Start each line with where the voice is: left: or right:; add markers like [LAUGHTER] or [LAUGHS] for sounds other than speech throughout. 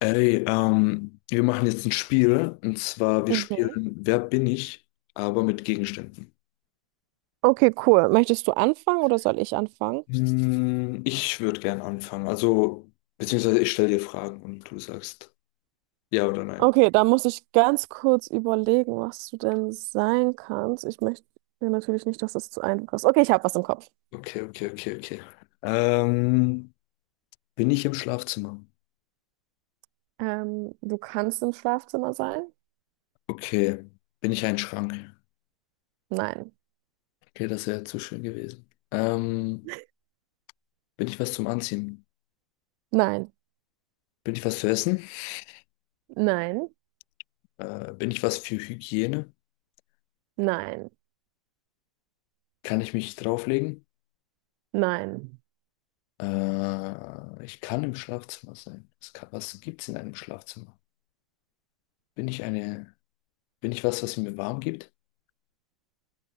left: Wir machen jetzt ein Spiel, und zwar wir
right: Mhm.
left: spielen Wer bin ich, aber mit Gegenständen.
right: Okay, cool. Möchtest du anfangen oder soll ich anfangen?
left: Ich würde gern anfangen, also beziehungsweise ich stelle dir Fragen und du sagst ja oder nein.
right: Okay, da muss ich ganz kurz überlegen, was du denn sein kannst. Ich möchte ja natürlich nicht, dass das zu einfach ist. Okay, ich habe was im Kopf.
left: Okay, okay, okay, okay. Ähm, Bin ich im Schlafzimmer?
right: Du kannst im Schlafzimmer sein?
left: Okay. Bin ich ein Schrank?
right: Nein.
left: Okay, das wäre zu schön gewesen. Bin ich was zum Anziehen?
right: Nein.
left: Bin ich was zu essen?
right: Nein.
left: Bin ich was für Hygiene?
right: Nein.
left: Kann ich mich drauflegen?
right: Nein.
left: Ich kann im Schlafzimmer sein. Was gibt's in einem Schlafzimmer? Bin ich eine, Bin ich was, was mir warm gibt?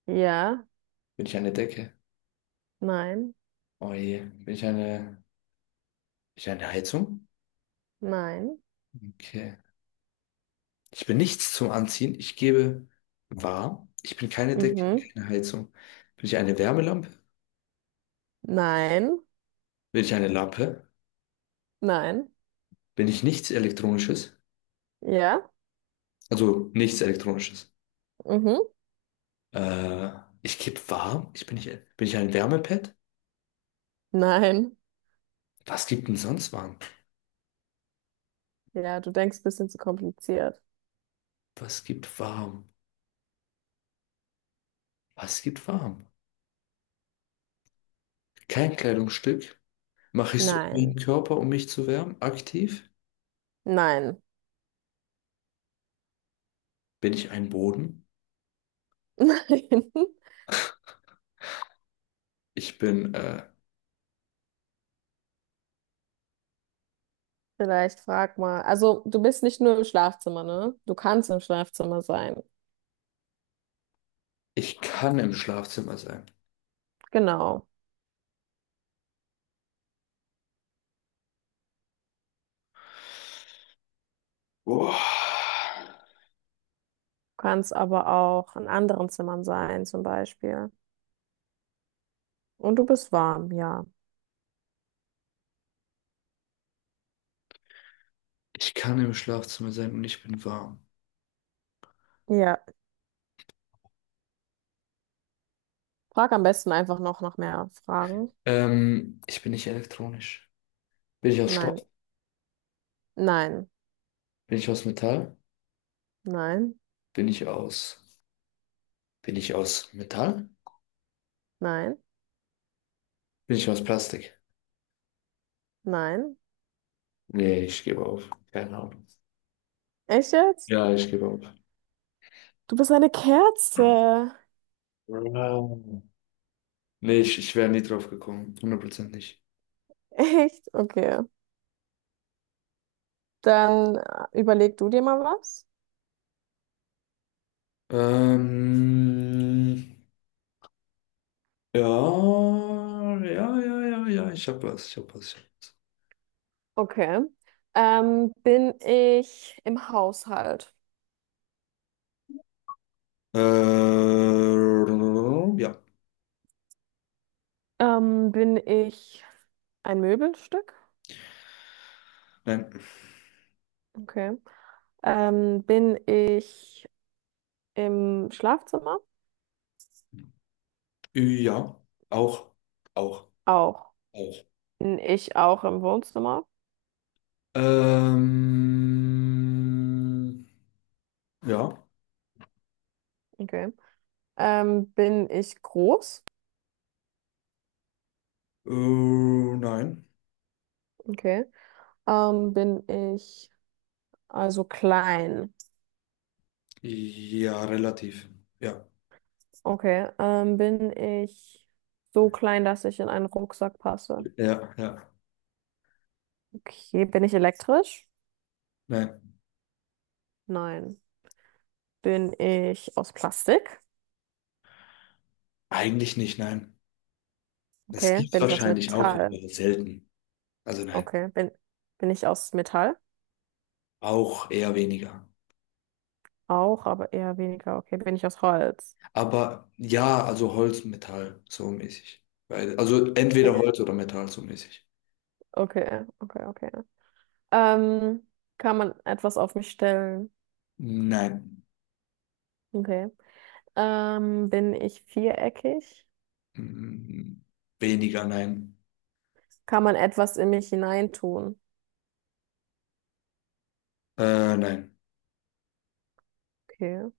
right: Ja.
left: Bin ich eine Decke?
right: Nein.
left: Oh je. Bin ich eine, Bin ich eine Heizung?
right: Nein.
left: Okay. Ich bin nichts zum Anziehen. Ich gebe warm. Ich bin keine Decke,
right: Mhm.
left: keine Heizung. Bin ich eine Wärmelampe?
right: Nein.
left: Bin ich eine Lampe?
right: Nein.
left: Bin ich nichts Elektronisches?
right: Ja.
left: Also nichts Elektronisches.
right: Mhm.
left: Äh, Ich gebe warm. Ich bin nicht, Bin ich ein Wärmepad?
right: Nein.
left: Was gibt denn sonst warm?
right: Ja, du denkst ein bisschen zu kompliziert.
left: Was gibt warm? Was gibt warm? Kein Kleidungsstück. Mache ich es um den
right: Nein.
left: Körper, um mich zu wärmen? Aktiv?
right: Nein.
left: Bin ich ein Boden?
right: [LAUGHS] Nein.
left: Ich bin, äh,
right: Vielleicht frag mal. Also, du bist nicht nur im Schlafzimmer, ne? Du kannst im Schlafzimmer sein.
left: Ich kann im Schlafzimmer sein.
right: Genau.
left: Boah.
right: Du kannst aber auch in anderen Zimmern sein, zum Beispiel. Und du bist warm, ja.
left: Ich kann im Schlafzimmer sein und ich bin warm.
right: Ja. Frag am besten einfach noch nach mehr Fragen.
left: Ich bin nicht elektronisch. Bin ich aus Stoff?
right: Nein. Nein.
left: Bin ich aus Metall?
right: Nein.
left: Bin ich aus, Bin ich aus Metall?
right: Nein.
left: Bin ich aus Plastik?
right: Nein.
left: Nee, ich gebe auf. Keine Ahnung.
right: Echt jetzt?
left: Ja, ich gebe auf.
right: Du bist eine Kerze.
left: Wow. Nee, ich wäre nie drauf gekommen. 100% nicht.
right: [LAUGHS] Echt? Okay. Dann überleg du dir mal was.
left: Ähm, ja, ja, ja, ja, ja, ich hab
right: Okay. Bin ich im Haushalt?
left: was. Ja,
right: Bin ich ein Möbelstück?
left: nein,
right: Okay. Bin ich im Schlafzimmer?
left: ja, auch, auch,
right: Auch.
left: auch.
right: Bin ich auch im Wohnzimmer?
left: Ähm, ja,
right: Okay. Bin ich groß?
left: nein,
right: Okay. Bin ich also klein?
left: ja, relativ, ja,
right: Okay. Bin ich so klein, dass ich in einen Rucksack passe?
left: ja, ja,
right: Okay. Bin ich elektrisch?
left: nein,
right: Nein. Bin ich aus Plastik?
left: eigentlich nicht, nein. Es
right: Okay.
left: gibt
right: Bin ich aus
left: wahrscheinlich auch,
right: Metall?
left: aber selten. Also nein,
right: Okay. Bin ich aus Metall?
left: auch eher weniger.
right: Auch, aber eher weniger. Okay. Bin ich aus Holz?
left: Aber ja, also Holz, Metall, so mäßig. Weil, also entweder
right: Okay.
left: Holz oder Metall, so mäßig.
right: Okay, okay, okay. Ähm, kann man etwas auf mich stellen?
left: Nein.
right: Okay. Bin ich viereckig?
left: Mm, Weniger, nein.
right: Kann man etwas in mich hineintun?
left: Nein.
right: Okay.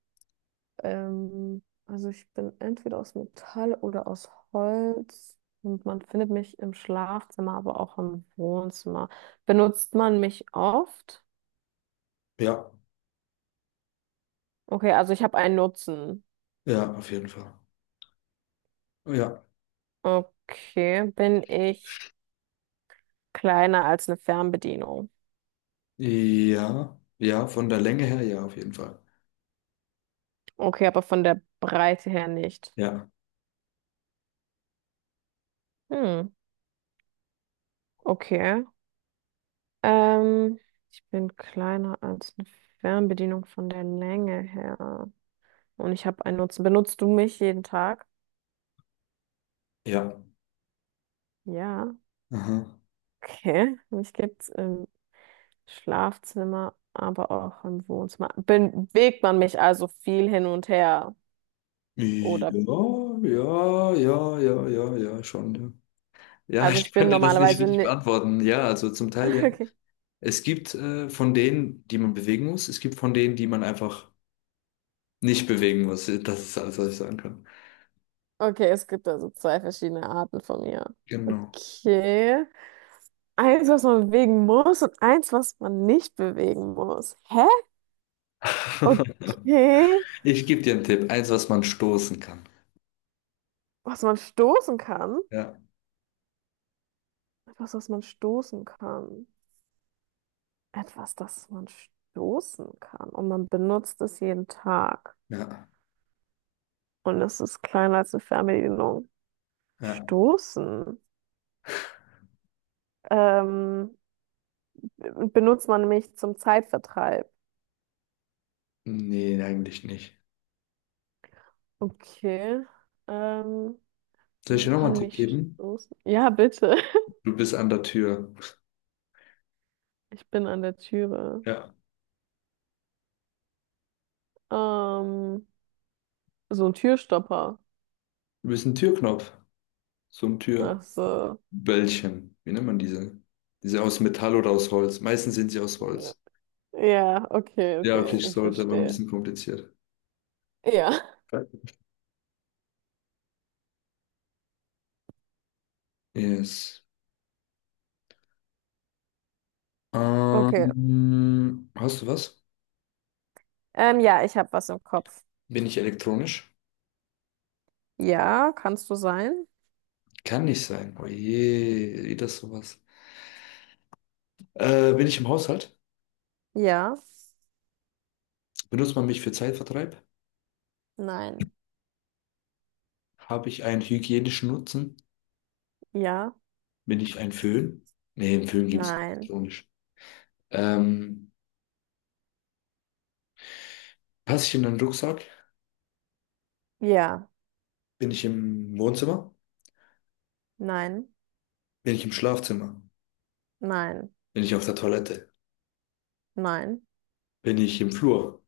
right: Also ich bin entweder aus Metall oder aus Holz und man findet mich im Schlafzimmer, aber auch im Wohnzimmer. Benutzt man mich oft?
left: Ja,
right: Okay, also ich habe einen Nutzen.
left: ja, auf jeden Fall. Ja.
right: Okay, bin ich kleiner als eine Fernbedienung?
left: Ja, ja, von der Länge her, ja, auf jeden Fall.
right: Okay, aber von der Breite her nicht.
left: Ja,
right: Hm, okay. Ähm, ich bin kleiner als eine Fernbedienung von der Länge her. Und ich habe einen Nutzen. Benutzt du mich jeden Tag?
left: ja.
right: Ja.
left: Aha.
right: Okay, mich gibt's im Schlafzimmer, aber auch im Wohnzimmer. Bewegt man mich also viel hin und her?
left: Ja,
right: Oder,
left: ja, ja, ja, ja, ja, schon. Ja. Ja, [LAUGHS]
right: also
left: ich
right: ich bin
left: könnte das nicht
right: normalerweise
left: richtig
right: nicht. [LAUGHS]
left: beantworten. Ja, also zum Teil ja.
right: Okay.
left: Es gibt von denen, die man bewegen muss, es gibt von denen, die man einfach nicht bewegen muss. Das ist alles, was ich sagen kann.
right: Okay, es gibt also zwei verschiedene Arten von mir.
left: Genau.
right: Okay. Eins, was man bewegen muss und eins, was man nicht bewegen muss. Hä?
left: [LAUGHS]
right: Okay.
left: Ich gebe dir einen Tipp. Eins, was man stoßen kann.
right: Was man stoßen kann?
left: Ja,
right: Etwas, was man stoßen kann. Etwas, das man stoßen kann. Und man benutzt es jeden Tag.
left: ja,
right: Und es ist kleiner als eine Fernbedienung.
left: ja.
right: Stoßen. Ähm, benutzt man mich zum Zeitvertreib?
left: Nee, eigentlich nicht.
right: Okay. Ähm,
left: Soll ich
right: man
left: dir nochmal einen
right: kann
left: Tipp
right: mich
left: geben?
right: stoßen. Ja, bitte. [LAUGHS]
left: Du bist an der Tür.
right: Ich bin an der Türe.
left: Ja.
right: Ähm, so ein Türstopper.
left: Du bist ein Türknopf. So ein Türböllchen.
right: Ach so.
left: Wie nennt man diese? Diese aus Metall oder aus Holz. Meistens sind sie aus
right: Ja,
left: Holz.
right: ja, okay,
left: Ja, okay,
right: okay.
left: ich
right: Ich
left: sollte, aber ein
right: verstehe.
left: bisschen kompliziert.
right: Ja.
left: Yes.
right: Okay.
left: Hast du was?
right: Ja, ich habe was im Kopf.
left: Bin ich elektronisch?
right: Ja, kannst du sein?
left: Kann nicht sein. Oh je, wie das sowas. Bin ich im Haushalt?
right: Ja.
left: Benutzt man mich für Zeitvertreib?
right: Nein.
left: Habe ich einen hygienischen Nutzen?
right: Ja.
left: Bin ich ein Föhn? Nee, einen Föhn gibt es nicht.
right: Nein.
left: Ironisch. Ähm, Passe ich in einen Rucksack?
right: Ja.
left: Bin ich im Wohnzimmer?
right: Nein,
left: Bin ich im Schlafzimmer?
right: nein,
left: Bin ich auf der Toilette?
right: nein,
left: Bin ich im Flur?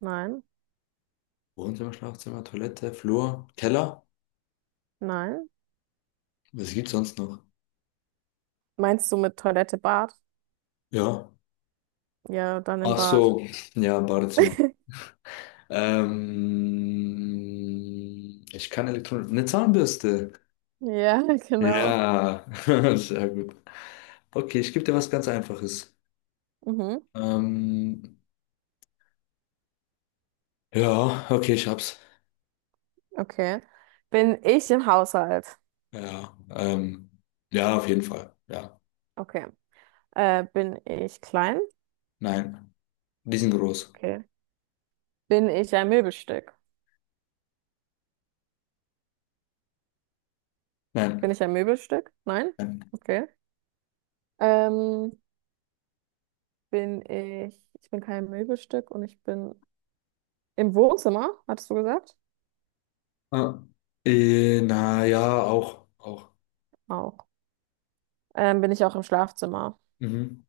right: nein,
left: Wohnzimmer, Schlafzimmer, Toilette, Flur, Keller?
right: nein.
left: Was gibt's sonst noch?
right: Meinst du mit Toilette, Bad?
left: Ja.
right: Ja, dann im
left: Ach
right: Bad.
left: so, ja, Badezimmer. Ich kann Elektronik. Eine Zahnbürste.
right: Ja, [LAUGHS] genau.
left: Ja, [LAUGHS] sehr gut. Okay, ich gebe dir was ganz Einfaches.
right: Mhm,
left: Ähm, ja, okay, ich hab's.
right: okay. Bin ich im Haushalt?
left: Ja, ja, auf jeden Fall. Ja,
right: Okay. Bin ich klein?
left: nein, die sind groß.
right: Okay. Bin ich ein Möbelstück? Bin
left: Nein,
right: ich ein Möbelstück? Nein?
left: nein.
right: Okay. Ähm, ich bin kein Möbelstück und ich bin im Wohnzimmer, hattest du gesagt?
left: Ah, na ja, auch, auch.
right: Auch. Bin ich auch im Schlafzimmer?
left: Mhm.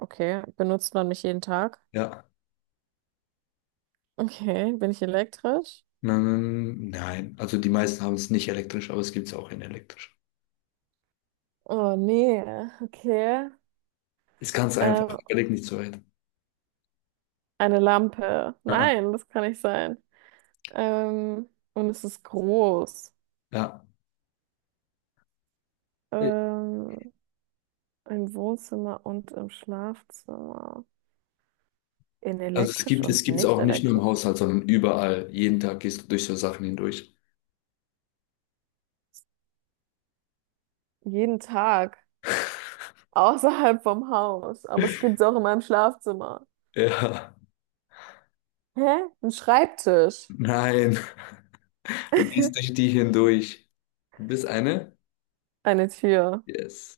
right: Okay. Benutzt man mich jeden Tag?
left: Ja,
right: Okay, bin ich elektrisch?
left: nein, nein. Also die meisten haben es nicht elektrisch, aber es gibt's auch in elektrisch.
right: Oh nee, okay.
left: Ist ganz einfach.
right: Ähm,
left: Überleg nicht so weit.
right: eine Lampe.
left: Ah, ah.
right: Nein, das kann nicht sein. Ähm, und es ist groß.
left: Ja.
right: Ähm, im Wohnzimmer und im Schlafzimmer. In
left: Also es
right: elektrisch
left: gibt, es
right: und
left: gibt's
right: nicht
left: auch nicht nur im
right: elektrisch.
left: Haushalt, sondern überall. Jeden Tag gehst du durch so Sachen hindurch.
right: Jeden Tag. Außerhalb vom Haus. Aber es
left: [LAUGHS]
right: gibt es auch in meinem Schlafzimmer.
left: Ja.
right: Hä? Ein Schreibtisch.
left: Nein, du gehst
right: [LAUGHS]
left: durch die hindurch. Du bist eine?
right: Eine Tür.
left: Yes.